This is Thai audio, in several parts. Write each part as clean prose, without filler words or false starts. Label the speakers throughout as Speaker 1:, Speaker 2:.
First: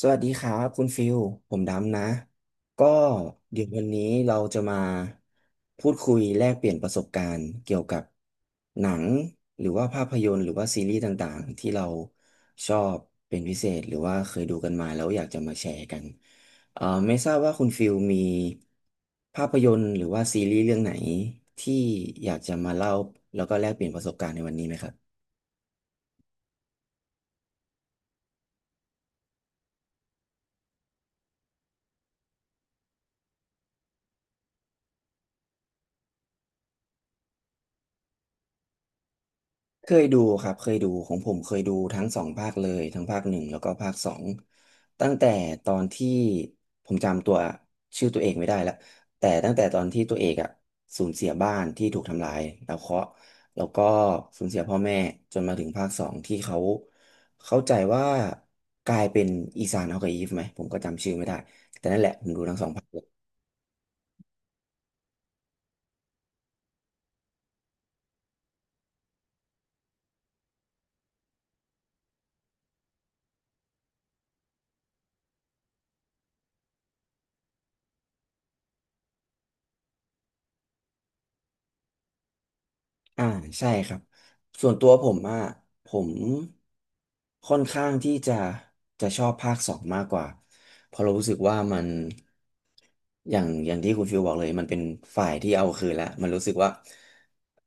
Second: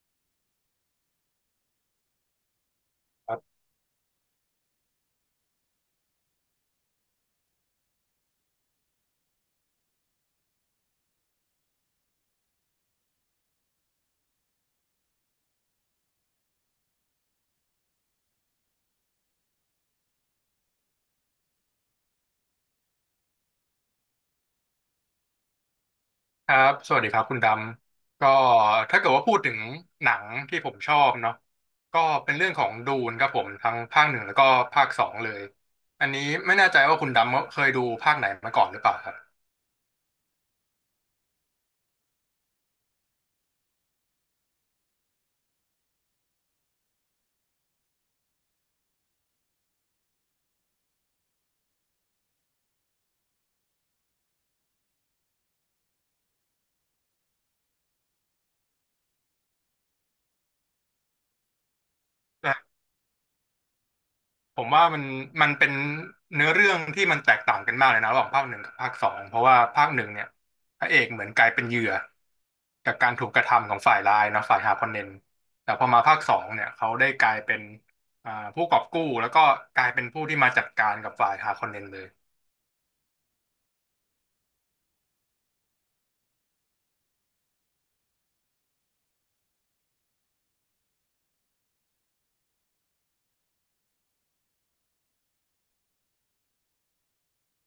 Speaker 1: สวัสดีครับคุณฟิลผมดำนะก็
Speaker 2: ครั
Speaker 1: เดี๋ยววันนี้เราจะมาพูดคุยแลกเปลี่ยนประสบการณ์เกี่ยวกับหนังหรือว่าภาพยนตร์หรือว่าซีรีส์ต่างๆที่เราชอบเป็นพิเศษหรือว่าเคยดูกันมาแล้วอยากจะมาแชร์กันเอ่อไม่ทราบว่าคุณฟิลมีภาพยนตร์หรือว่าซีรีส์เรื่องไหนที่อยากจะมาเล่าแล้วก็แลกเปลี่ยนประสบการณ์ในวันนี้ไหมครับ
Speaker 2: บ สวัสดีครับคุณดำก็ถ้าเกิดว่าพูดถึงหนังที่ผมชอบเนาะก็เป็นเรื่องของดูนครับผมทั้งภาคหนึ่งแล้วก็ภาคสองเลย อันนี้ไม่แน่ใจว่าคุณดำเคยดูภาคไหนมาก่อนหรือเปล่าครับ
Speaker 1: เคยดูครับเคยดูของผมเคยดูทั้งสองภาคเลยทั้งภาคหนึ่งแล้วก็ภาคสองตั้งแต่ตอนที่ผมจำตัวชื่อตัวเองไม่ได้ละแต่ตั้งแต่ตอนที่ตัวเอกอ่ะสูญเสียบ้านที่ถูกทำลายแล้วเคราะห์แล้วก็สูญเสียพ่อแม่จนมาถึงภาคสองที่เขาเข้าใจว่ากลายเป็นอีซานฮอกกับอีฟไหมผมก็จำชื่อไม่ได้แต่นั่นแหละผมดูทั้งสองภาค
Speaker 2: ผมว่ามันเป็นเนื้อเรื่องที่มันแตกต่างกันมากเลยนะระหว่างภาคหนึ่งกับภาคสองเพราะว่าภาคหนึ่งเนี่ยพระเอกเหมือนกลายเป็นเหยื่อจากการถูกกระทำของฝ่ายร้ายนะฝ่ายฮาร์คอนเนนแต่พอมาภาคสองเนี่ยเขาได้กลายเป็นผู้กอบกู้แล้วก็กลายเป็นผู้ที่มาจัดการกับฝ่ายฮาร์คอนเนนเลย
Speaker 1: อ่าใช่ครับส่วนตัวผมอ่ะผมค่อนข้างที่จะชอบภาคสองมากกว่าเพราะเรารู้สึกว่ามันอย่างที่คุณฟิลบอกเลยมันเป็นฝ่ายที่เอาคืนแล้วมันรู้สึกว่า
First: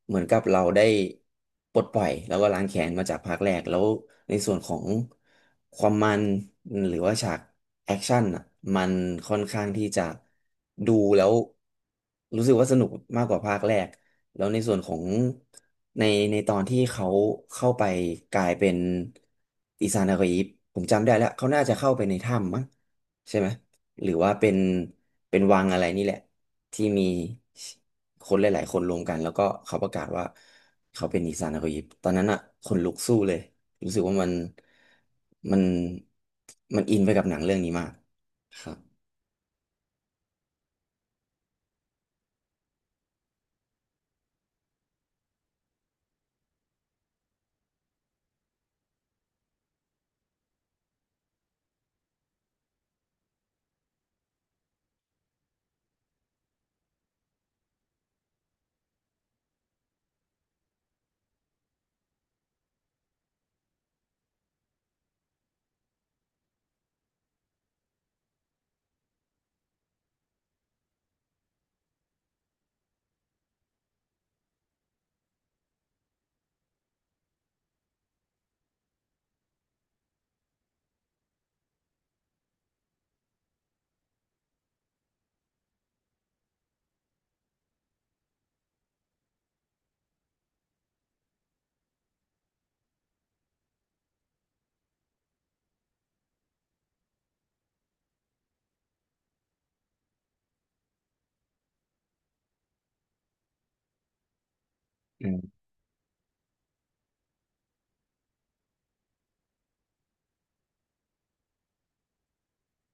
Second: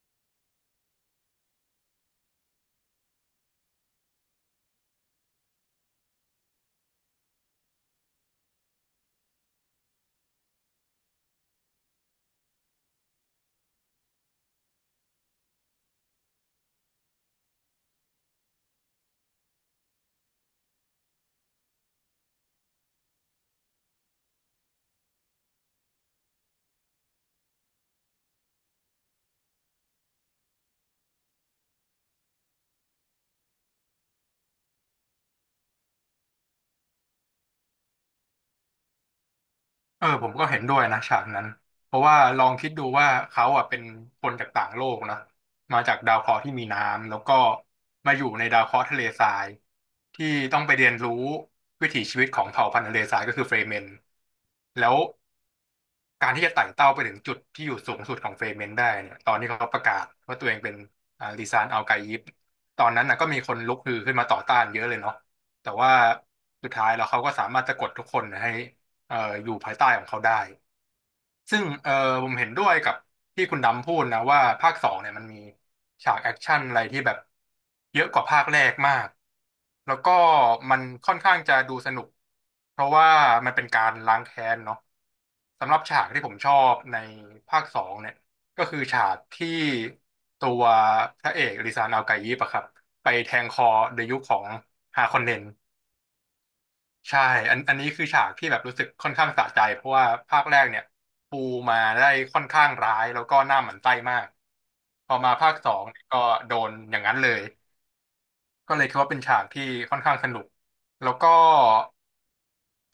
Speaker 1: เหมือนกับเราได้ปลดปล่อยแล้วก็ล้างแค้นมาจากภาคแรกแล้วในส่วนของความมันหรือว่าฉากแอคชั่นอ่ะมันค่อนข้างที่จะดูแล้วรู้สึกว่าสนุกมากกว่าภาคแรก แล้วในส่วนของในในตอนที่เขาเข้าไปกลายเป็นอิซานากิผมจำได้แล้วเขาน่าจะเข้าไปในถ้ำมั้งใช่ไหมหรือว่าเป็นวังอะไรนี่แหละที่มีคนหลายๆคนรวมกันแล้วก็เขาประกาศว่าเขาเป็นอิซานากิตอนนั้นอะคนลุกสู้เลยรู้สึกว่ามันมันมันอินไปกับหนังเรื่องนี้มากครับ
Speaker 2: เออผมก็เห็นด้วยนะฉากนั้นเพราะว่าลองคิดดูว่าเขาอ่ะเป็นคนจากต่างโลกนะมาจากดาวเคราะห์ที่มีน้ำแล้วก็มาอยู่ในดาวเคราะห์ทะเลทรายที่ต้องไปเรียนรู้วิถีชีวิตของเผ่าพันธุ์ทะเลทรายก็คือเฟรเมนแล้วการที่จะไต่เต้าไปถึงจุดที่อยู่สูงสุดของเฟรเมนได้เนี่ยตอนที่เขาประกาศว่าตัวเองเป็นลีซานอัลไกยิปตอนนั้นนะก็มีคนลุกฮือขึ้นมาต่อต้านเยอะเลยเนาะแต่ว่าสุดท้ายแล้วเขาก็สามารถจะกดทุกคนให้เอ่ออยู่ภายใต้ของเขาได้ ซึ่งเออผมเห็นด้วยกับที่คุณดำพูดนะว่าภาคสองเนี่ยมันมีฉากแอคชั่นอะไรที่แบบเยอะกว่าภาคแรกมากแล้วก็มันค่อนข้างจะดูสนุกเพราะว่ามันเป็นการล้างแค้นเนาะสำหรับฉากที่ผมชอบในภาคสองเนี่ยก็คือฉากที่ตัวพระเอกริซานอัลไกยิปอะครับไปแทงคอเดยุคของฮาคอนเนน ใช่อันนี้คือฉากที่แบบรู้สึกค่อนข้างสะใจเพราะว่าภาคแรกเนี่ยปูมาได้ค่อนข้างร้ายแล้วก็หน้าหมั่นไส้มากพอมาภาคสองเนี่ยก็โดนอย่างนั้นเลยก็เลยคิดว่าเป็นฉากที่ค่อนข้างสนุกแล้วก็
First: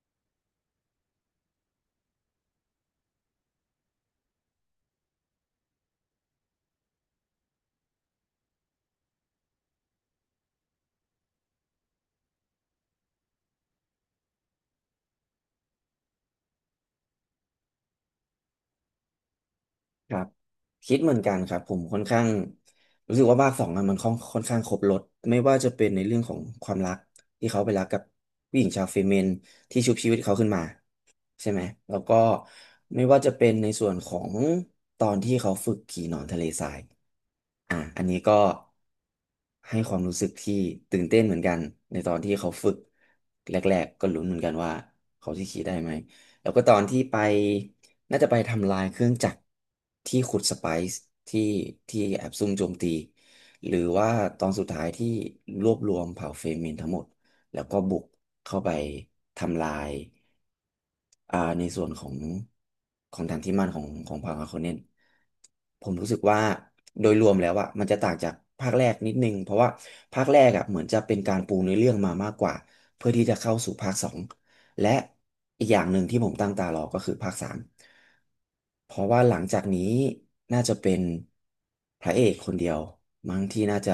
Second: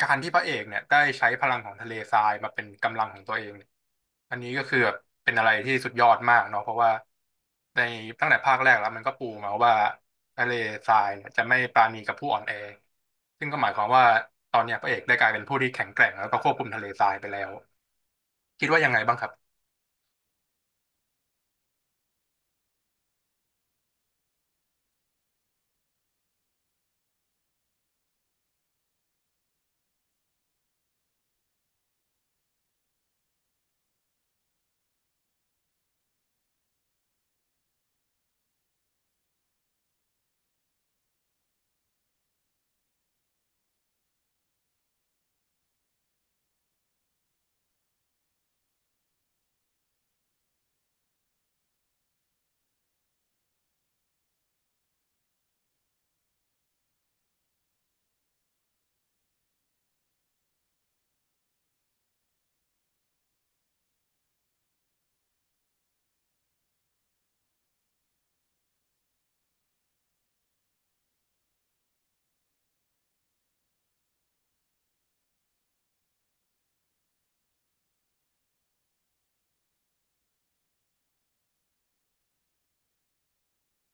Speaker 2: การที่พระเอกเนี่ยได้ใช้พลังของทะเลทรายมาเป็นกำลังของตัวเองเนี่ยอันนี้ก็คือแบบเป็นอะไรที่สุดยอดมากเนาะเพราะว่าในตั้งแต่ภาคแรกแล้วมันก็ปูมาว่าทะเลทรายเนี่ยจะไม่ปราณีกับผู้อ่อนแอซึ่งก็หมายความว่าตอนเนี้ยพระเอกได้กลายเป็นผู้ที่แข็งแกร่งแล้วก็ควบคุมทะเลทรายไปแล้วคิดว่ายังไงบ้างครับ
Speaker 1: ครับคิดเหมือนกันครับผมค่อนข้างรู้สึกว่าภาคสองอะมันค่อนข้างครบรสไม่ว่าจะเป็นในเรื่องของความรักที่เขาไปรักกับผู้หญิงชาวเฟเมนที่ชุบชีวิตเขาขึ้นมาใช่ไหมแล้วก็ไม่ว่าจะเป็นในส่วนของตอนที่เขาฝึกขี่หนอนทะเลทรายอ่ะอันนี้ก็ให้ความรู้สึกที่ตื่นเต้นเหมือนกันในตอนที่เขาฝึกแรกๆก็ลุ้นเหมือนกันว่าเขาจะขี่ได้ไหมแล้วก็ตอนที่ไป น่าจะไปทำลายเครื่องจักรที่ขุดสไปซ์ที่แอบซุ่มโจมตีหรือว่าตอนสุดท้ายที่รวบรวมเผ่าเฟมินทั้งหมดแล้วก็บุกเข้าไปทำลาย อ่าในส่วนของแานที่มั่นของพาราโคเนนผมรู้สึกว่าโดยรวมแล้วอะมันจะต่างจากภาคแรกนิดนึงเพราะว่าภาคแรกอะเหมือนจะเป็นการปูเนื้อเรื่องมามากกว่าเพื่อที่จะเข้าสู่ภาคสองและอีกอย่างหนึ่งที่ผมตั้งตารอก็คือภาคสามเพราะว่าหลังจากนี้น่าจะเป็นพระเอกคนเดียวมั้งที่น่าจะ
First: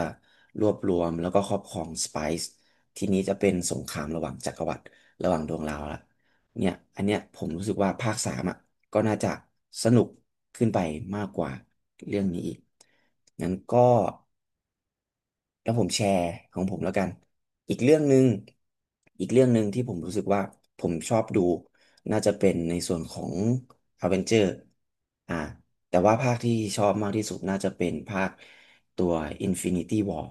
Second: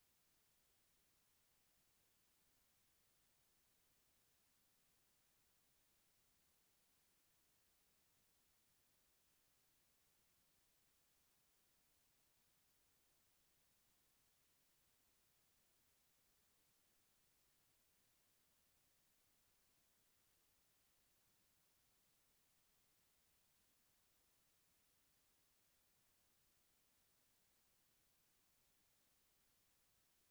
Speaker 1: รวบรวมแล้วก็ครอบครองสไปซ์ทีนี้จะเป็นสงครามระหว่างจักรวรรดิระหว่างดวงดาวละ เนี่ยอันเนี้ยผมรู้สึกว่าภาคสามอ่ะก็น่าจะสนุกขึ้นไปมากกว่าเรื่องนี้อีกงั้นก็แล้วผมแชร์ของผมแล้วกัน อีกเรื่องหนึ่งอีกเรื่องหนึ่งที่ผมรู้สึกว่าผมชอบดูน่าจะเป็นในส่วนของอเวนเจอร์อ่าแต่ว่าภาคที่ชอบมากที่สุดน่าจะเป็นภาคตัว Infinity War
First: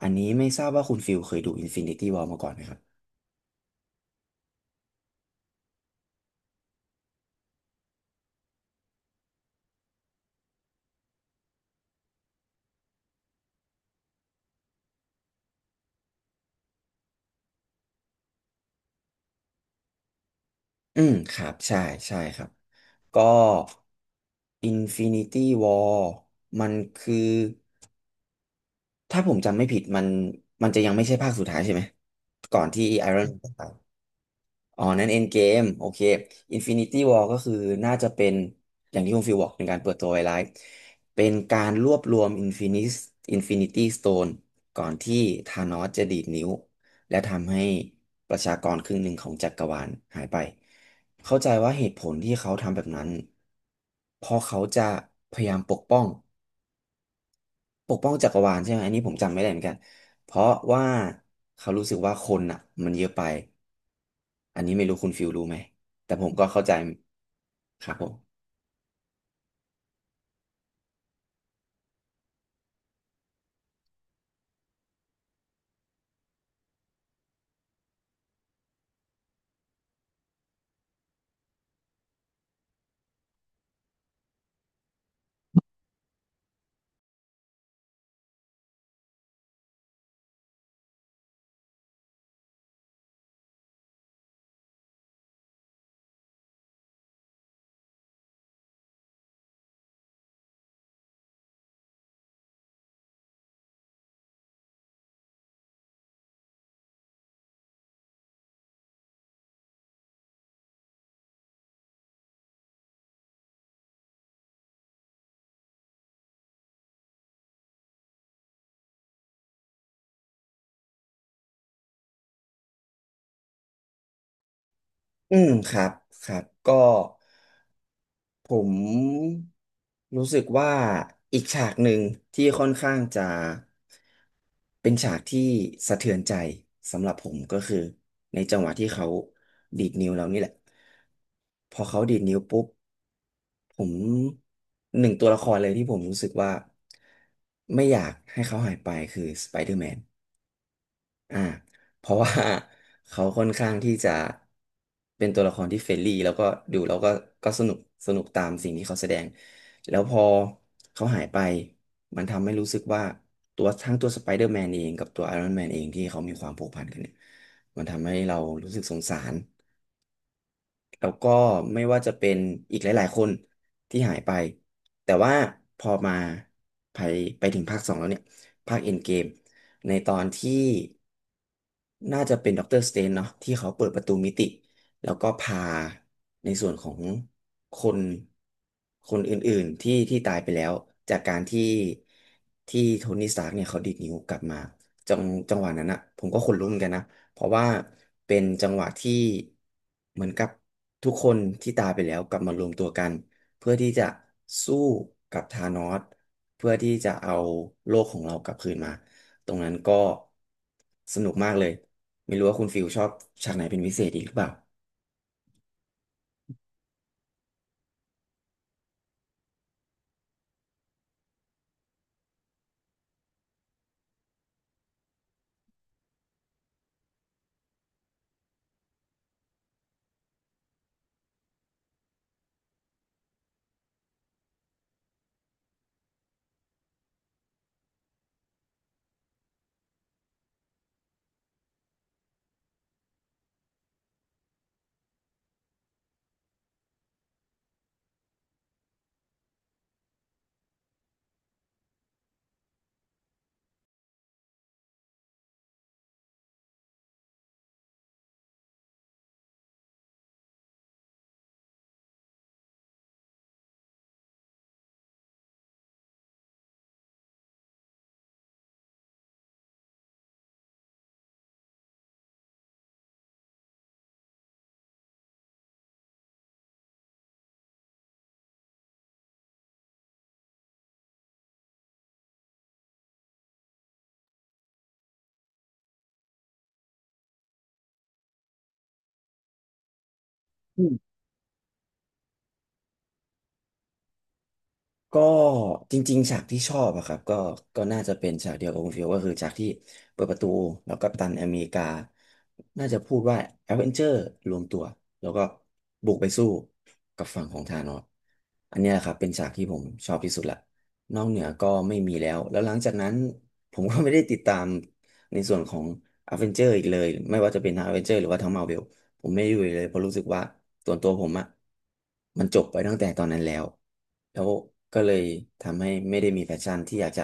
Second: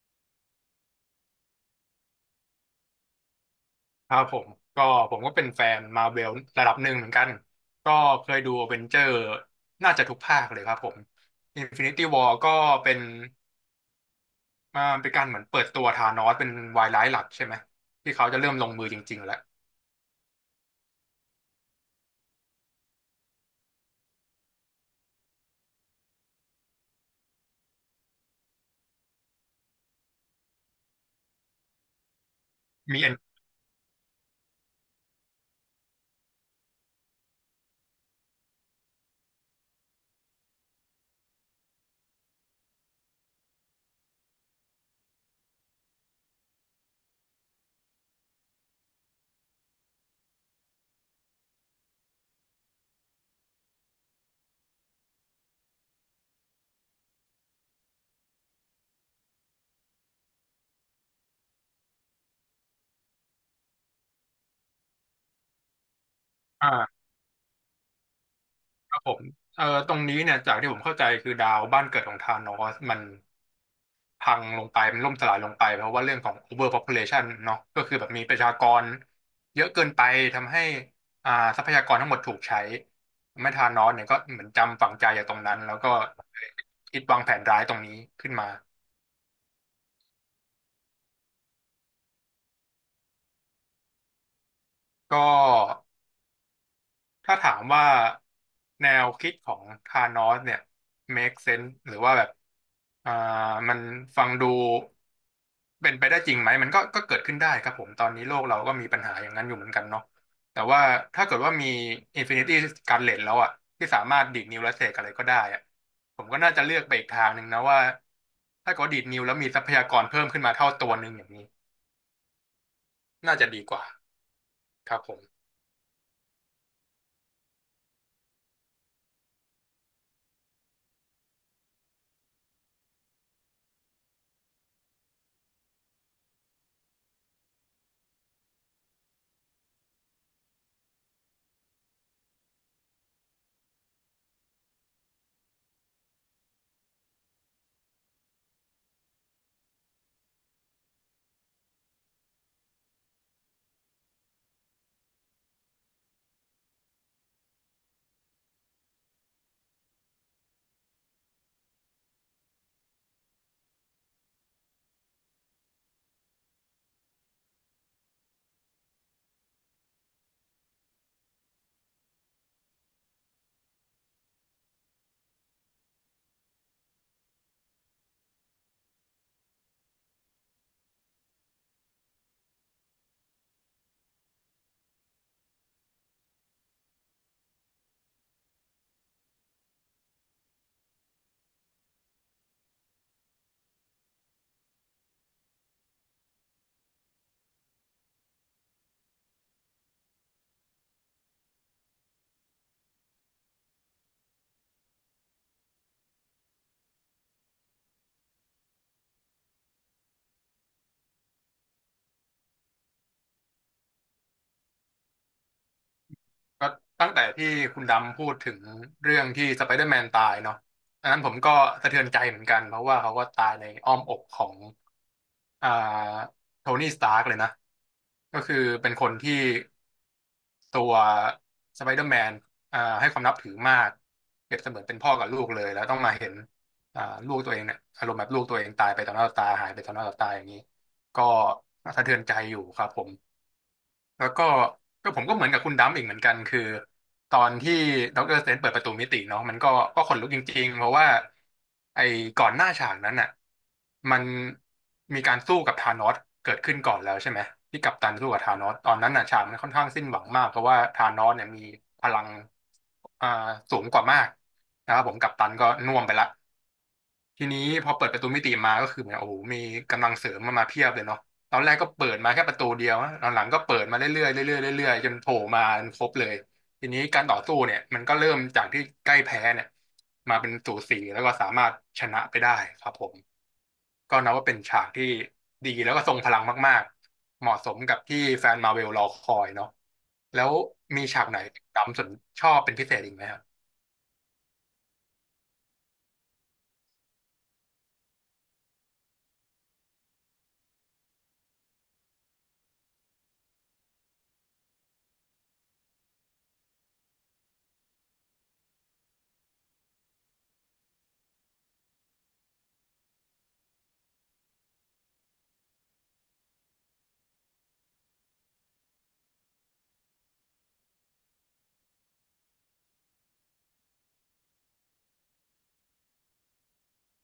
Speaker 1: อันนี้ไม่ทราบว่าคุณฟิลเคยดู Infinity War มาก่อนไหมครับ
Speaker 2: ครับผมก็เป็นแฟนมาเวลระดับหนึ่งเหมือนกันก็เคยดูอเวนเจอร์น่าจะทุกภาคเลยครับผม Infinity War ก็เป็น มันเป็นการเหมือนเปิดตัวธานอสเป็นวายร้ายหลักใช่ไหมที่เขาจะเริ่มลงมือจริงๆแล้ว
Speaker 1: อืมครับใช่ใช่ครับก็ Infinity War มันคือถ้าผมจำไม่ผิดมันจะยังไม่ใช่ภาคสุดท้ายใช่ไหมก่อนที่
Speaker 2: มีเอ็น
Speaker 1: Iron Man จะตาย อ๋อนั่นเอ็นเกมโอเคอินฟินิตี้วอลก็คือน่าจะเป็นอย่างที่คุณฟิวบอกในการเปิดตัวไวไลท์เป็นการรวบรวมอินฟินิตี้สโตนก่อนที่ธานอสจะดีดนิ้วและทำให้ประชากรครึ่งหนึ่งของจักรวาลหายไป เข้าใจว่าเหตุผลที่เขาทำแบบนั้นเพราะเขาจะพยายามปกป้องจักรวาลใช่ไหมอันนี้ผมจำไม่ได้เหมือนกันเพราะว่าเขารู้สึกว่าคนอ่ะมันเยอะไป อันนี้ไม่รู้คุณฟิลรู้ไหม แต่ผมก็เข้า
Speaker 2: อ่
Speaker 1: ใจ
Speaker 2: า
Speaker 1: ครับผม
Speaker 2: ครับผมตรงนี้เนี่ยจากที่ผมเข้าใจคือดาวบ้านเกิดของธานอสมันพังลงไปมันล่มสลายลงไปเพราะว่าเรื่องของ overpopulation เนาะก็คือแบบมีประชากรเยอะเกินไปทำให้อ่าทรัพยากรทั้งหมดถูกใช้ทำให้ธานอสเนี่ยก็เหมือนจำฝังใจจากตรงนั้นแล้วก็คิดวางแผนร้ายตรงนี้ขึ้นมาก็ ถ้าถามว่าแนวคิดของธานอสเนี่ย make sense หรือว่าแบบอ่ามันฟังดูเป็นไปได้จริงไหมมันก็เกิดขึ้นได้ครับผมตอนนี้โลกเราก็มีปัญหาอย่างนั้นอยู่เหมือนกันเนาะแต่ว่าถ้าเกิดว่ามี Infinity Gauntlet แล้วอะที่สามารถดีดนิ้วและเสกอะไรก็ได้อะผมก็น่าจะเลือกไปอีกทางหนึ่งนะว่าถ้าเกิดว่าดีดนิ้วแล้วมีทรัพยากรเพิ่มขึ้นมาเท่าตัวหนึ่งอย่างนี้น่าจะดีกว่าครับผม
Speaker 1: อืมครับครับก็ผมรู้สึกว่าอีกฉากหนึ่งที่ค่อนข้างจะเป็นฉากที่สะเทือนใจสำหรับผมก็คือในจังหวะที่เขาดีดนิ้วแล้วนี่แหละพอเขาดีดนิ้วปุ๊บผมหนึ่งตัวละครเลยที่ผมรู้สึกว่าไม่อยากให้เขาหายไปคือสไปเดอร์แมน อ่าเพราะว่า เขาค่อนข้างที่จะเป็นตัวละครที่เฟรนลี่แล้วก็ดูแล้วก็ก็สนุกสนุกตามสิ่งที่เขาแสดงแล้วพอเขาหายไปมันทำให้รู้สึกว่าตัวทั้งตัวสไปเดอร์แมนเองกับตัวไอรอนแมนเองที่เขามีความผูกพันกันเนี่ยมันทำให้เรารู้สึกสงสาร แล้วก็ไม่ว่าจะเป็นอีกหลายๆคนที่หายไปแต่ว่าพอมาไปไปถึงภาคสองแล้วเนี่ยภาคเอ็นเกมในตอนที่น่าจะเป็นด็อกเตอร์สเตนเนาะที่เขาเปิดประตูมิติแล้วก็พาในส่วนของคนคนอื่นๆ ที่ตายไปแล้วจากการที่โทนี่สตาร์กเนี่ยเขาดีดนิ้วกลับมาจังจังหวะนั้นอะผมก็ขนลุกเหมือนกันนะ เพราะว่าเป็นจังหวะที่เหมือนกับทุกคนที่ตายไปแล้วกลับมารวมตัวกันเพื่อที่จะสู้กับธานอสเพื่อที่จะเอาโลกของเรากลับคืนมาตรงนั้นก็สนุกมากเลยไม่รู้ว่าคุณฟิลชอบฉากไหนเป็นพิเศษอีกหรือเปล่า
Speaker 2: ก็ตั้งแต่ที่คุณดำพูดถึงเรื่องที่สไปเดอร์แมนตายเนาะอันนั้นผมก็สะเทือนใจเหมือนกันเพราะว่าเขาก็ตายในอ้อมอกของอ่าโทนี่สตาร์กเลยนะก็คือเป็นคนที่ตัวสไปเดอร์แมนให้ความนับถือมากเปรียบเสมือนเป็นพ่อกับลูกเลยแล้วต้องมาเห็นอ่าลูกตัวเองเนี่ยอารมณ์แบบลูกตัวเองตายไปต่อหน้าต่อตาหายไปต่อหน้าต่อตาอย่างนี้ก็สะเทือนใจอยู่ครับผม แล้วก็ผมก็เหมือนกับคุณดัมอีกเหมือนกันคือตอนที่ดอกเตอรสเตนเปิดประตูมิติเนาะมันก็ขนลุกจริงๆเพราะว่าไอ้ก่อนหน้าฉากนั้นอ่ะมันมีการสู้กับธานอสเกิดขึ้นก่อนแล้วใช่ไหมที่กัปตันสู้กับธานอสตอนนั้นน่ะฉากมันค่อนข้างสิ้นหวังมากเพราะว่าธานอสเนี่ยมีพลังอ่าสูงกว่ามากนะครับผมกัปตันก็น่วมไปละ ทีนี้พอเปิดประตูมิติมาก็คือเหมือนโอ้โหมีกำลังเสริมมาเพียบเลยเนาะตอนแรกก็เปิดมาแค่ประตูเดียวนะตอนหลังก็เปิดมาเรื่อยๆเรื่อยๆเรื่อยๆจนโผล่มาครบเลยทีนี้การต่อสู้เนี่ยมันก็เริ่มจากที่ใกล้แพ้เนี่ยมาเป็นสูสีแล้วก็สามารถชนะไปได้ครับผมก็นับว่าเป็นฉากที่ดีแล้วก็ทรงพลังมากๆเหมาะสมกับที่แฟนมาเวลรอคอยเนาะแล้วมีฉากไหนดำสนชอบเป็นพิเศษอีกไหมครับ
Speaker 1: ก็จริงๆฉากที่ชอบอะครับก็ก็น่าจะเป็นฉากเดียวกับคุณฟิลก็คือฉากที่เปิดประตูแล้วกัปตันอเมริกา น่าจะพูดว่าแอดเวนเจอร์รวมตัวแล้วก็บุกไปสู้กับฝั่งของธานอสอันเนี้ยครับเป็นฉากที่ผมชอบที่สุดละนอกเหนือก็ไม่มีแล้วแล้วหลังจากนั้นผมก็ไม่ได้ติดตามในส่วนของอเวนเจอร์อีกเลยไม่ว่าจะเป็นทั้งอเวนเจอร์หรือว่าทั้งมาเวล ผมไม่อยู่เลยเพราะรู้สึกว่าส่วนตัวผมอะมันจบไปตั้งแต่ตอนนั้นแล้วแล้วก็เลยทำให้ไม่ได้มีแพชชั่นที่อยากจะ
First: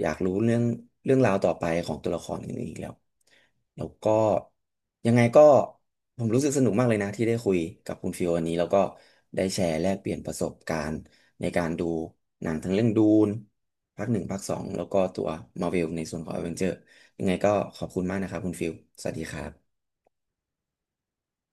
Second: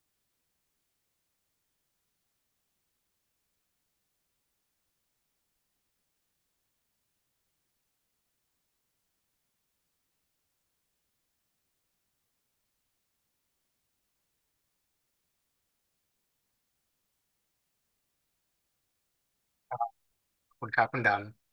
Speaker 1: อยากรู้เรื่องราวต่อไปของตัวละครอื่นๆอีกแล้วแล้วก็ยังไงก็ผมรู้สึกสนุกมากเลยนะที่ได้คุยกับคุณฟิววันนี้แล้วก็ได้แชร์แลกเปลี่ยนประสบการณ์ในการดูหนังทั้งเรื่องดูนภาคหนึ่งภาคสองแล้วก็ตัวมา r v เวลในส่วนของ a อเวนเจอร์ยังไงก็ขอบคุณมากนะครับคุณฟิลสวัสดีครับ
Speaker 2: คุณครับคุณดำ